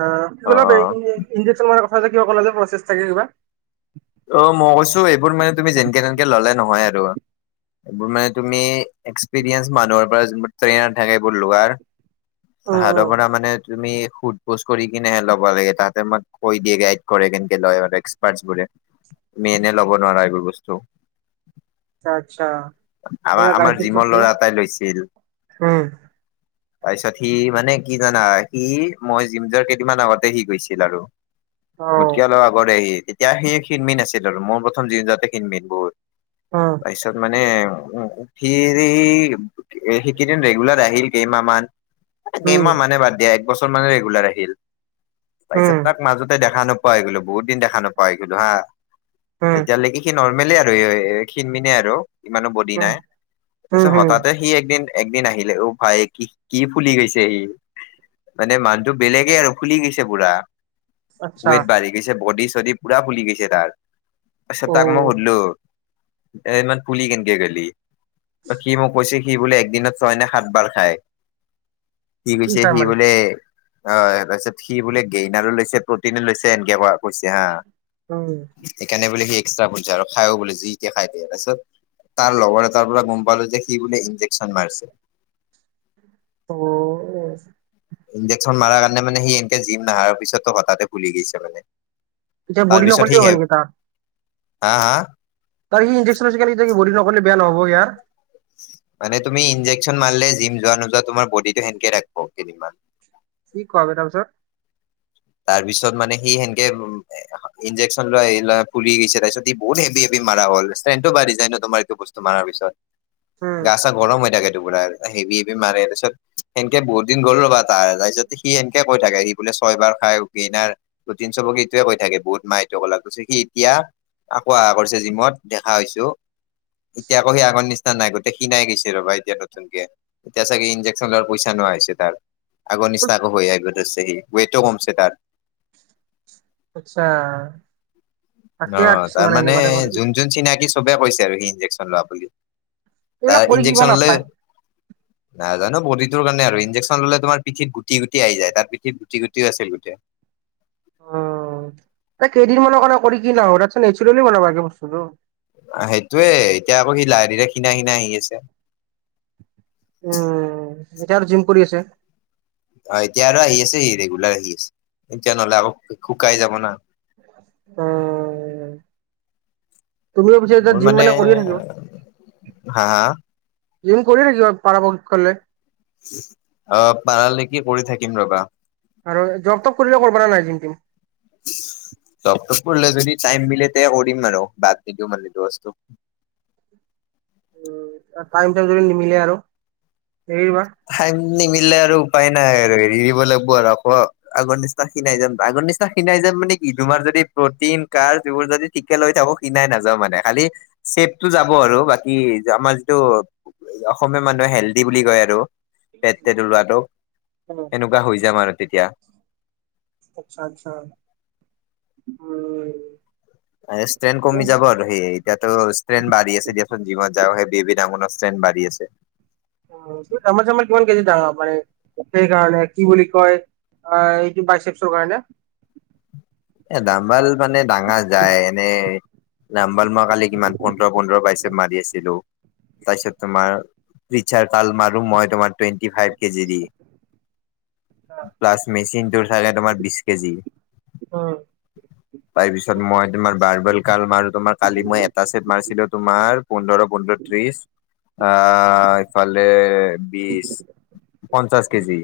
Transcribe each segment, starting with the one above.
অ', ইগিলা ই ইজেন ম কথা যে কিবা কলা যে প্ৰচেছ থাকে কিবা অ', মই কৈছো এইবোৰ মানে তুমি যেনকে তেনেকে ললে নহয় আৰু এইবোৰ মানে তুমি এক্সপিৰিয়েঞ্চ মানুহৰ পৰা যোৰ ট্ৰেইনাৰ থাকে এইবোৰ লোৱাৰ উম হাৰৰ উম পৰা মানে তুমি সু ফুচ কৰি কিনেহে ল'ব লাগে তাতে মই কৈ দিয়ে গাইড কৰে কেনকে লয় এক্সপাৰ্টচ বোৰে তুমি এনে ল'ব নোৱাৰা এইবোৰ বস্তু আচ্ছা আমাৰ আমাৰ গাইত্ৰীক কৈ জিমৰ থই দিওঁ, ল'ৰা এটাই উম তাৰ পিছত সি মানে কি জানা সি মই জিম যোৱাৰ কেইদিনমান আগতে সি গৈছিল আৰু অ মোতকে অলপ আগৰে সি তেতিয়া সি খিণমিন আাছিল আৰু মোৰ প্ৰথম জিম যাওঁতে খিনমিন বহুত অ' তাৰ পিছত মানে উম উঠৰি সেইকেইদিন ৰেগুলাৰ আহিল কেইমাহ মান উম কেইমাহ মানে বাদ দিয়া বছৰ মান ৰেগুলাৰ আহিল উম তাৰপিছত তাক মাজতে দেখা ন পাই গলো বহুত দিন দেখ নাপা হৈ গেলোঁ হা উম তেতিয়ালৈকে সি নৰ্মেলে আৰু ক্ষণমিনে আৰু ইমানো বডি উম নাই উম তাৰপিছত হুম হঠাতে সি একদিন একদিন আহিলে অ ভাই কি কি ফুলি গৈছে সি মানে মানুহটো বেলেগে আৰু ফুলি গৈছে পুৰা আচ্ছা ৱেট বাঢ়ি গৈছে বডি চডি পুৰা ফুলি গৈছে তাৰ, তাৰছত অ তাক মই সুধলো এ ইমান ফুলি কেনকে গেলি বা সি মোক কৈছে সি বোলে একদিনত ছয় ন সাত বাৰ খায়, সি কি কৈছে খাই সি মানে বোলে অ', তাৰপিছত সি বোলে গেইনাৰো লৈছে প্ৰটিনো লৈছে এনকে ক অ' সেইকাৰণে বোলে সি এক্সট্ৰা পইজা আৰু খাইও বোলে যিদিয়া খাই দিয়ে তাৰপিছত তাৰ লগৰ এটাৰ পৰা গম পালো যে সি বোলে ইন্জেকশচন মাৰছে ত ইঞজেকশ্যন মাৰা কাৰণে মানে সি এনকে জিম নাহাৰ পিছতো হঠাতে ফুলি গেছে মানে এতিয়া বডি তাৰপিছত সি নকৰিলেও হে হয় নেকি তাৰ হা হা ত স ইনজেক্যন লৈছে এতিয়া বডি ন বয়া নহব তাৰ মানে তুমি ই্জেক্চন মাৰলে জিম যোৱা নোযোৱা তোমাৰ বডি টো সেনেকে ৰাখিব কেইদিনমান কি কোৱাবে তাৰপিছত তাৰ পিছত মানে সি সেনকে উ ইঞ্জেক্যচন ল এই ল ফুলি গৈছে তাৰপিচত বহুত হেভি হেভি মাৰা হল ষস্ত্ৰেনত ও বাঢ়ি যায় না তোমাৰ এইটো বস্তু এইতোমাৰাৰ পিছত উম গা- চা গৰম হৈ থাকে টো পুৰা হেভি হেভি মাৰে তাৰপিছত সেনকে বহুতিন গ'ল ৰবা তাৰ তাৰপিছত সি সেনকে কৈ থাকে সি বোলে ছয়বাৰ খাইনাৰ টিন চবকে ইটোৱে কৈ থাকে বহুত মাহটো কলাক সি এতিয়া আকৌ আহা কৰিছে জিমত দেখা হৈছো। এতিয়া আকৌ সি আগৰ নিচিনা নাই গোটেই শিনাই গৈছে ৰবা এতিয়া নতুনকে। এতিয়া চাগে ইঞ্জেকশন লোৱাৰ পইচা নহোৱা হৈছে তাৰ। আগৰ নিচনা হৈ আহিব ধৰছে সি ৱেটও কমছে তাৰ। আচ্ছা। তাকে অ কিছুমানে তাৰমানে এনেকুৱা টাইপৰ যোন যোন চিনাকি চবে কৈছে আৰু সি ইনজেকচন লোৱা বুলি। তাৰ এইবিলাক কৰি কিবা ইনজেকচন লৈ নাপায়। নাজানো বডিটো কাৰনে আৰু ইনজেক্ন ল'লে তোমাৰ পিঠিত গটি গুটি আহি যাই তাৰ পিঠিত গুটি গুটিও আছিল গোটেই। উ এই কেইদিন মানৰ কাৰণে কৰি কি ল এ চলি বনালাগে বস্তুটো। সেইটোয়ে এতিয়া আকৌ সি লাহে- ধীৰে খীনাই-খীণাই আহি আছে। উম, এতিয়া আৰু জিম কৰি আছে। অ', এতিয়া আৰু আহি আছে সি ৰেগুলাৰ আহি আছে এতিয়া নহলে আকৌ শুকাই যাব না। উম। তুমি ও পিছে এতিয়া জিম মানে কৰিয়ে থাকিবা? হা হা ইম কৰি থে কিব পাৰ পলে। অ', পাৰালেক কি কৰি থাকিম ৰবা। আৰু জব তব কৰিলে কৰিব পৰাা নাই যিন্তিম। [inaudible] চবটো পলে যদি টাইম মিলে তে ৰিম মানে বাদ নিদিও মানে বস্তু। উম, টাইম যদি নিমিলে আৰু। নিমিলে আৰু উপায় নাই আৰু হেৰি দিব লাগিব আৰু আকৌ আগৰ নিচিনা সিনাই যাম আগৰ নিচিনা সিনাই যাম মানে কি তোমাৰ যদি প্ৰটিন কাৰ যবোৰ যদি ঠিকে লৈ থাকো কিনাই নাযাওঁ মানে খালি চেভটো যাব আৰু বাকী আমাৰ যিটো। অসমীয়া মানুহে হেল্ডি বুলি কয় আৰু। পেট পট ওলোৱাতটো এনেকুৱা হৈ যায় ম আৰু তেতিয়া। আচ্ছা, আচ্ছা উম। এ ষ্ট্ৰেন কমি যাব আৰু সেই। এয়াতো ষ্ট্ৰেন বাঢ়ি আছে দিয়চোন জিমত যাওঁ সেই বেব ডাঙ ষ্ট্ৰেন বাঢ়ি আছে। জামাৰ চামাৰ কিমান কেজি ডাঙা মান সেইকাৰণে কি বুলি কয়। অ', এইটো বাইচেপছৰ কৰা নে। এ দাম্বাল মানে ডাঙা যায় এনেই। নাম্বাল মই কালি কিমান পোন্ধৰ পোন্ধৰ পাইছ মাৰি আছিলো। তাৰপিছত তোমাৰাৰ মাৰ মই তোমাৰ টুৱেটি ফাইভ। কেজি দি প্লাছ মেচিনটোৰ চাগে তোমাৰ বিশ কেজি। উম। তাৰ পিছত মই তোমাৰ বাৰ্বেল কাল মাৰো তোমাৰ কালি মই এটা চছেট মাৰছিলো তোমাৰ পোন্ধৰ, পোন্ধৰ। ত্ৰিশ আহ ইফালে বিশছ। পঞ্চাছ কেজি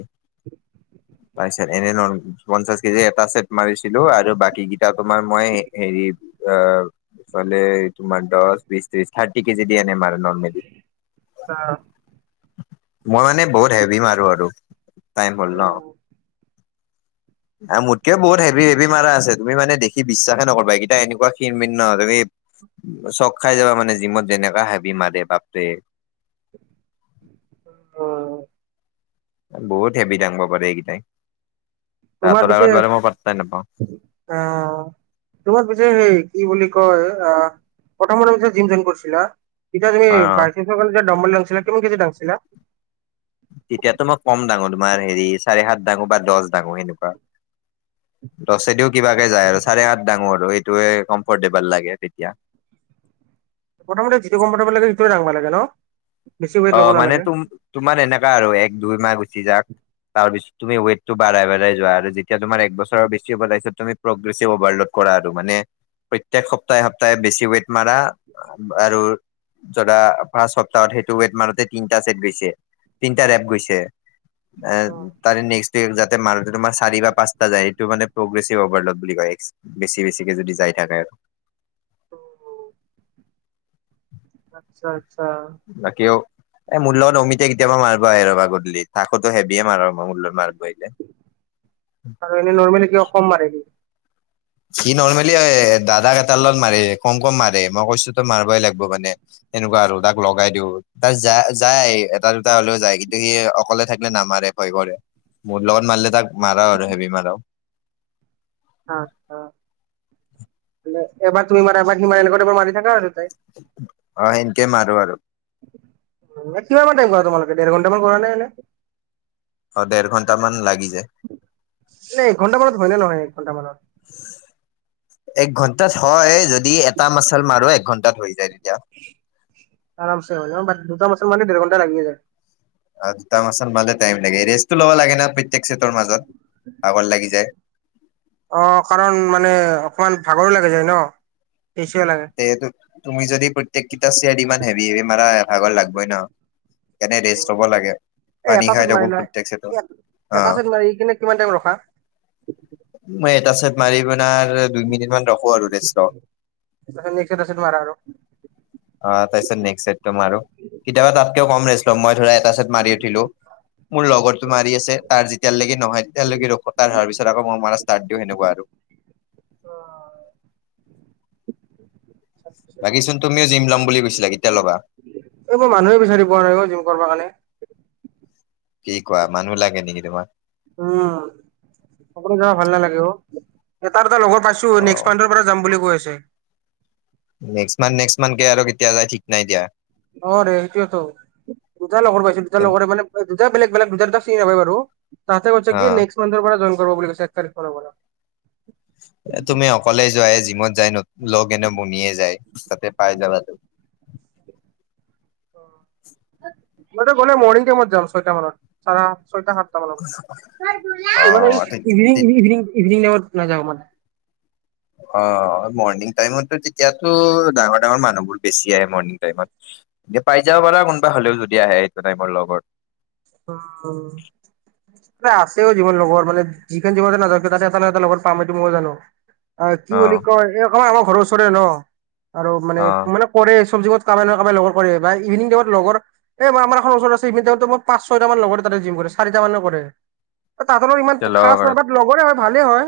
ত এনে ন পঞ্চাছ কেজি এটা মাৰ। ছিলো আৰু বাকীকেইটা তোমাৰ মই হেৰি আহ। ফালে তোমাৰ দহ বিশ ত্ৰিশ থাৰ্টি কেজি দিয়া নমাৰ। মই আহ, মানে বহুত হেভি মাৰো আৰু। তামত। উম, আৰু মোতকে বহুত হেভি হেভি মাৰা আছে তুমি মানে দেখি বিশ্বাসে নকবা এেইটা এনেকুৱা কিনণিন্ ন তুমি। চক খাই যাবা মানে জিমত যেনেককা হোবি মাৰে বাপটোৱে। উম। বহুত হেভি দাঙব পাৰে এইকেইটাই ৰাতৰ আগত বাৰু মই পাই নাপাওঁ। অ'। তোমাৰ পিছে সেই কি বুলি কয় আহ কথম পি জিম জইন কৰিছিলা। এতিয়া তুমি অ পাৰ্টিছৰ ডম্বলি আছিলা কিমান কেজি দাঙচিলা। তেতিয়াতো মই কম দাঙো তোমাৰ হেৰি চাৰি, সাত দাঙো বা দহ দাঙো সেনেকুৱা। দছেদিও কিবাকে যায় আৰু চাৰে আঠ ডাঙো আৰু সেইটোৱে কমফৰ্টেবল লাগে তেতিয়া। প্ৰথমতে যিটোম পাব লাগে সটোয়ে দাঙিব লাগে ন। বেছি ৱেইট অ, ল'ব মানে নালাগে। তুম তোমাৰ এনেককা আৰু এক, দুই মাহ গুচি যাক। তাৰ পিছত তুম ৱেইটটো বাঢ়াই, বাঢাই যোৱা আৰু যেতিয়া তোমাৰ একছৰেছি হাৰ পিছ তুমি প্ৰগ্ৰেভ অভাৰলোড কৰা আৰু মানে প্ৰত্যেক সপ্তাহে, সপ্তাহে বেছি ৱট মাৰা আৰু যাদা পাঁচ সপ্তাহত সেই ট মাৰতে তিটাট গৈছে তিটা প গৈছে তাৰে নেক্স যাতে মাৰোতে তোম চাৰি বা পচটা যায় এইটো মানে প্ৰগ্ৰেভভাৰলড বুলি কয়। বেছি, বেছিকে যদি যাই থাকে। অ'। আচ্ছা, আচ্ছা। বাকিও এই মূলত অমিততে কেতিয়াবা মাৰিবা হ ৰ'বা গধূলি থাকোতো হেভিয়ে মাৰ মোৰ লগৰ মাৰ্গ ব আহিলে। আৰু এনেই নৰ্মেল কিব কম মাৰি সি? সি নৰ্মেলি দাদাক এটাৰ লগত মাৰে কম, কম মাৰে মই কৈছো তো মাৰিবই লাগিব মানে। তেনেকুৱা আৰু তাক লগাই দিও তাক যা-যায় এটা, দুটা হলেও যায় কিন্তু সি অকলে থাকিলে নামাৰে। ভয় কৰে মোৰ লগত মাৰিলে তাক মাৰাও আৰু হেভি মাৰা অ', অ', এবাৰ তুমি মাৰা এবাৰ হিমালয় লগত এবাৰ মাৰি থাকা আৰু তাই অ, সেনেকে মাৰো আৰু। কিমান টাইম কৰা তোমোকে দেৰ ঘণ্টামান কৰা নাই ননে। অ দেৰ ঘন্টা মান লাগি যায় ন, একঘন্টা মানত হয় ন, নহয় এক ঘন্টা মানত। এক ঘন্টাত হয় যদি এটা মাচাল মাৰো, এক ঘন্টাত হৈ যায় তেতিয়া। আৰাম চ হয় দুটা মচন ম ডেৰ ঘণ্টা লাগি আ যায়। দুট মাত মালে টাইম লাগে ৰেষ্টটো ল'ব লাগে না প্ৰত্যেক চেটৰ মাজত ভাগৰ লাগি যায়। অ, কাৰণ মানে অকমান ভাগৰো লাগে যায় ন সচে লাগে। তে, তুমি যদি প্ৰত্যেকেইটা চিৰ ইমান হেভি হে মাৰা ভাগৰ লাগবই ন। এনে ৰেষ্ট ল'ব লাগে। এ, পানী এটা খাই চেট থাকো মাৰি প্ৰত্যেক চেটত লয় এটা অ' চেট মাৰি কিনে কিমান টাইম ৰখা? মই এটা চাইট মাৰি পনাৰ দুই মিনিট মান ৰখো আৰু ৰেষ্ট ত, মেছে তছত মাৰ আৰু। অ, তাৰপিছত নেক্স চটটো মাৰো কেতিয়াবা তাতকেও কম ৰে মই ধৰা এটা চছেট মাৰি উঠিলো। মোৰ লগৰতটো মাৰি আছে তাৰ যেতিয়ালৈকে নহয় তেতিয়ালৈকে ৰখ তাৰ হোৱাৰ পিছত আকৌ মই মাৰ ষ্টাৰ্ দিওঁ সেনেকুৱা আৰু। বাকী চোন তুমিও জিম লাম বুলি কৈছিলা কেতিয় ল'বা? এই মই মানুহে বিচাৰিব পুৱা নাই অ, জিম কৰিবৰ কাৰণে। কি কোৱা মানুহ লাগে নেকি তোমাৰ? উম, অকলে যাব ভাল নালাগে অ, এ এটা লগৰ পাইছো ন অ' পৰা যাম বুলি কৈ আছে। নেক্সট মন্থ, নেক্সট মন্থ আৰু কেতিয়া যই ঠিক নাই দিয়া। অ, ৰে সেইটোয়েতো দুটা লগৰ পাইছো দুটাৰ লগৰে মানে দুটা বেলেগ, বেলে দুটাৰ, দুটা চিন নাপাই বাৰু তাতে কৈছে কি অ' নেক্সট মানথৰ পৰা জইন কৰিব বুলি কৈছে এক তাৰিখ পৰা তুমি অকলে যোৱ জিমত যায় লগ এনে বনিয়ে যায় তাতে পাই যাবা ত মইটো গ'লে মৰ্ণিং টাইমত যাম ছয়টা মানত, চাৰা ছয়টা, সাত অ', তে তে ইভিনং, ইভিনং, ইভিনিং টাইমত নাযাও মানে। অ, মৰ্ণিং টাইমতো তেতিয়াতো ডাঙৰ, ডাঙৰ মানুহবোৰ বেছি আহ মৰ্ণিং টাইমত। এতিয়া পাই যাব পাৰা কোনবা হলেওদি আহে সেইটো টাইমৰ লগত অ', অ'। আছেও যিমান লগৰ মানে যিখন জিৱনতে নাকে তাতে এটা ন এটা লগৰ পাম সেইটো মই জানো। অ' কি বুলি কয় এই কমাৰ আমাৰ ঘৰৰ ওচৰে ন আৰু মানে অ', মানে কৰে চব্ কত কামে ন কামে লগ কৰে বা ইভিনং টাইমত লগৰ এইই আমাৰ এখন ওচৰত আছে ইভং ইম পাঁচ ছয়টা মান লগৰে তাতে জিম কৰে চাৰিটা মানে কৰে তাতলও ইমান তেতিয়া খ ল'ব পাৰা। নহয় লগৰে হয় ভালেই হয়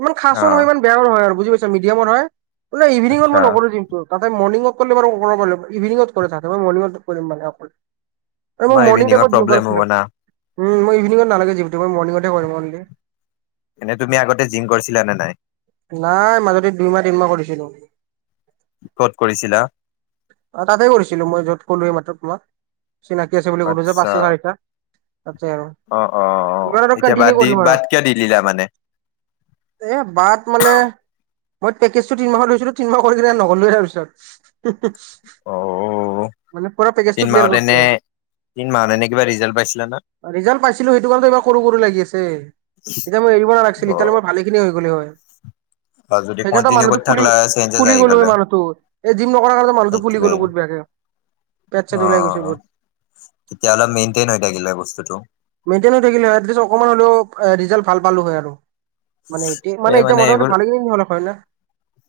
ইমান খাচো নহয় অ', ইমান বেয়াও নহয় আৰু বুজি পাইছ মিডিয়ামতহয়। ন ইভিনঙ আচ্ছা মই নকৰো যমটো। তাতে মৰিং ৱাক কৰিলে বাৰু ইভিনিঙত কৰেলোক মণিংৱ কৰিম মানে। এই মোক মাৰ মৰ্ণিং টাইমত ইভিনিংত মই ইভিনিঙত নালাগে জ মই মৰ্ণঙত কৰিমল। এনে তুমি আগতে জিম কৰিছিলা নে নাই? নাই মাজদি দুইমাহ তিনমাহ কৰিছিলো। কত কৰিছিলা? অ তাতে কৰিছিলো মই য'ত ক'লোেই মাত্ৰ তোমাক চিনাকি আছে বুলি কলো যে আচ্ছা ততি আৰু আৰু। অ', অ', অ' এইবাৰ এতিয়া বাদ কন্টিনিউ দি কৰিম আৰু বাদ কিয় দি দিলা মানে? এ বাট মানে মই পেকজ তিমাহ লৈো তিনিমাহ কৰি কিনে নগ'লেৱ তাৰিছত। অ', মানে পৰা পেকেজ তটো ক্লিয়াৰ কৰছো। দিন মানে কিবা ৰিজাল্ট পাইছিলা না? ৰিজাল্ট পাইছিলো সেইটো কাৰণে ইবাৰ কৰু কৰু লাগি আছে এতিয়া মই এৰিব নালাগিছিল এতিয়ালৈ অ', মই ভালে হৈ গ'ল হয়। বা যদি সেইকাৰণে তো কন্টিনিউ কৰি মানুহটো ফুলি থাকলা চেঞ্জেছ ফুলি আহি গ'লো গ'লে হয় মানুহটো এই জিম নকৰা কাৰণে মানুহটো ফুলি সেইটোৱে গ'লো বহুত বেয়াকে। পেত চেত উলাই গুচি অ'। গ'ল। তেতিয়া অলপ মেইনটেইন হৈ থাকিলে হয় বস্তুটো। মেইনটেইন হৈ থাকিলে হৈ আটলিস্ত অকনমান হ'লেও ৰিজাল্ট ভাল পালোঁ হয় আৰু। মানে এতিয়া মানে এই এতিয়া মোটা মানুহৰ এইবোৰ ভালে খিনি হ'লে হয় ন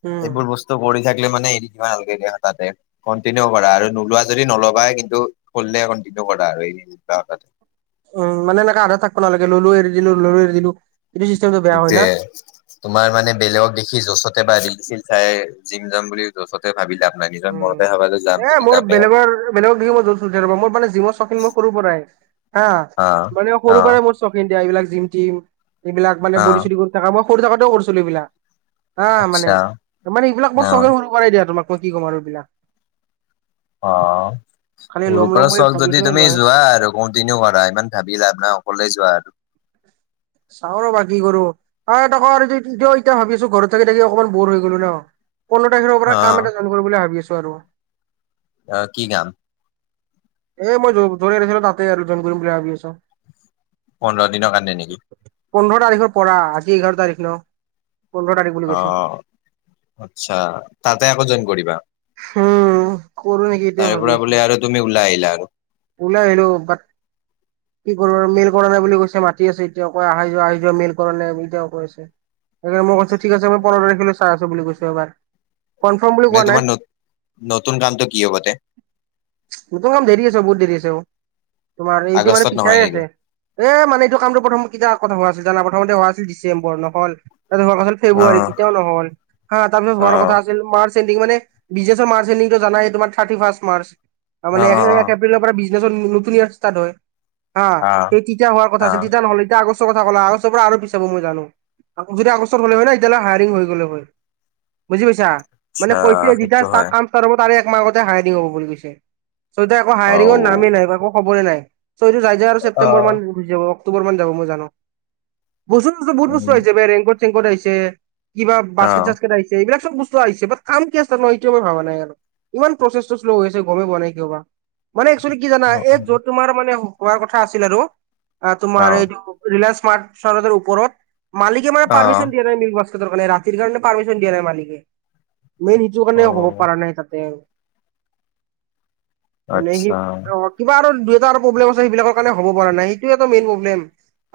উম। ত পঢ়ি থাকিলে মানে এৰি দিবা নালাগিলে হৈ তাতে। কণ্টিনিউ কৰা আৰু নোলোৱা যদি নলবাই কিন্তু কৰিলে কণ্টিনিউ কৰা আৰু এইটো কথা। উম মানে এনেকা আধাতে থাকিব নালাগে ললো এৰি দিলো ললো এৰি দিলো। [unintelligible] সেইটোয়ে তোমাৰ মানে বেলেগক দেখি য'চতে বা [unintelligible] চাই জিম যাম বুলি। যচতে ভাবি লাভ নাই নিজৰ মনতে ভাবা যে যাম উম এ যদি মোৰ যামেই আৰু বেলেগৰ বেলেগক দেখি মই জছো মোৰ মানে জীৱৰ চৌকিন মোৰ সৰুৰ পৰাই হা অ মানে অ সৰু পৰাই মই ইণ্ডিয় এইবিলাক জিম টিম এইবিলাক মানে অ বৰি চৰি কৰি থাকা সময়ত সৰু থাকোঁতেও কৰিছিলোঁ এইবিলাক। আহ মানে আচ্ছা ত মানে এইবিলাক বৰ অ চগে সৰু পৰাই দিয়া তোমাকনো কি ক'ম আৰু এইবিলাক। অ' খালি সৰু ল'ম ল'ম পৰা বুলি চখ ভাবি যদি আছিলো লোৱা নাই তুমি যোৱা আৰু। কণ্টিনিউ কৰা ইমান ভাবি লাভ নাই অকলে যোৱা আৰু চাওঁ ৰবা কি কৰো তাকো আৰু এতিয়া ভাবি আছো ঘৰত থাকি থাকি অকমান বৰ হৈ গলো ন। পোন্ধৰ তাৰিখৰ পৰা অ কাম এটা চালোঁ কৰিম কৰিব বুলি ভাবি আছোঁ আৰু। অ' কি কাম? এ মই য'ৰ য'ত এৰিছিলো তাতে আৰু [unintelligible] কৰিম বুলি ভাবি আছো। পোন্ধৰ দিনৰ কাৰণে নেকি? পোন্ধৰ তাৰিখৰ পৰা আজি এঘাৰ তাৰিখ ন। পোন্ধৰ তাৰিখ বুলি কৈছো অ' আচ্ছা তাতে আকৌ জইন কৰিবা? উম। কৰো নেকি এইটোৱে তাৰে পৰা বোলে আৰু তুমি ওলাই আহিলা আৰু উলাই আহিলোঁ বাত কি কৰিব আৰু মিল কৰা নাই বুলি কৈছে মাতি আছে এতিয়াও কৈ আহি যোৱা আহি যোৱা মিল কৰা নাই এতিয়াও কৈ আছে। সেই কাৰণে ময়ো কৈছোঁ ঠিক আছে মই পোন্ধৰ তাৰিখে চাইছোঁ বুলি কৈছোঁ এইবাৰ। এনে তোমাৰ নত নতুন কামটো কি হ'ব তাতে? নতুন কাম দেৰি আছে বহুত দেৰি আছে তোমাৰ এইটো মানে আগষ্টত পিছাই নহয় নেকি আছে। এ মানে এইটো কামটো প্ৰথম কেতিয়া কথা হোৱা আছিল জানা প্ৰথমতে হোৱা আছিল ডিচেম্বৰ নহ'ল তাতে হোৱা কৈছিল অ ফেব্ৰুৱাৰীত তেতিয়াওঁ নহ'ল হা তাৰপিছত অ হোৱাৰ কথা আছিল মাৰ্চ এন্দিং মানে বিজনেছৰ মাৰ্চ এণ্ডিং টো জানায় তোমাৰ থাৰ্তী ফাৰ্ষ্ট মাৰ্চ অ তাৰমানে অ এ সিফালৰ পৰা বিজনেছৰ নতুন ইয়াৰ ষ্টাৰ্ট হয় হা অ অ তেতিয়া হোৱা অ কথা হৈছিল তেতিয়া নহ'ল গৈ আগষ্ট কথা ক'লে আৰু আগষ্টৰ পৰা আৰু পিছাব মই জানো যদি আগষ্টৰ হ'লে হয় নে এতিয়ালৈ হায়াৰিং হৈ গ'লে হয়। বুজি পৈছা মানে আচ্ছা কৈ কি সেইটো যেতিয়া হয় কাম ষ্টাৰ্ট হ'ব তাৰে একমাহ আগতে হায়াৰিং দি হ'ব বুলি কৈছে। অ', হায়াৰিঙৰ নামেই নাই বা একো খবৰে নাই চ' এইটো যাই যায় আৰু অ ছেপ্তেম্বৰ মান হৈ যাব অক্টোবৰ মান যাব মই জানো বস্তু বহুত বস্তু উম আহিছে ব ৰেইনকট চেংকট আহিছে কিবা অ বাস্কেট চাস্কেত আহিছে এইবিলাক বস্তু আহিছে বাত কাম কিয় ষ্টাৰ্ট হোৱা নাই এইটোৱে ভাবা নাই আৰু ইমান প্ৰচেছটো শ্ল' হৈ আছে গমেই পোৱা নাই কিয় বা। মানে একচুৱেলী কি জানা অ এই য'ত তোমাৰ মানে হোৱাৰ কথা আছিল আৰু অ অ তোমাৰ এইটো অ ৰিলায়ন্স স্মাৰ্টাৰৰ ওপৰত মালিকে মানে পাৰ্মিশন দিয়া নাই মিল কাৰণ ৰাতিৰ কাৰণে পাৰ্মিচন দিয়া নাই মালিকে মেইন সিটো কাৰণে হ'ব অ পৰা নাই তাতে মানে সি আচ্ছা অ কিবা আৰু দুই এটা আৰু প্ৰব্লেম আছে সেইবাকৰ কাৰণে হ'ব পৰা নাই সেইটো এটা মেইন প্ৰব্লেম।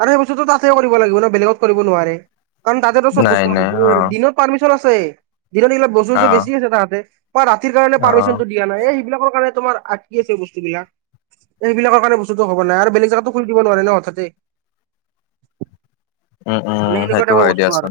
আৰু সেই বস্তুতো তাতে কৰিব লাগিব ন বেলেগত কৰিব নোৱাৰে। কাৰণ তাতেতো চব নাই বস্তু আছে নাই যে অ দিনত পাৰ্মিচন আছে দিনত এইবিলা বস্তু অ চস্তু বেছি আছে তাহাঁতে বা ৰাতিৰ কাৰণে অ পাৰ্মিশনটো দিয়া নাই এ সেইবিলাকৰ কাৰণ তোমাৰ আ কি আছে বস্তু বিলাক সেইবিলাকৰ কাৰণে বস্তুতটো হ'ব নাই আৰু বেলেগ জেগাতো খুলি দিবো নোৱাৰে ন হঠাতে উম উম মানে সনেকুৱা সেইটো টাইপৰ হয় বস্তু দিয়াচোন আৰু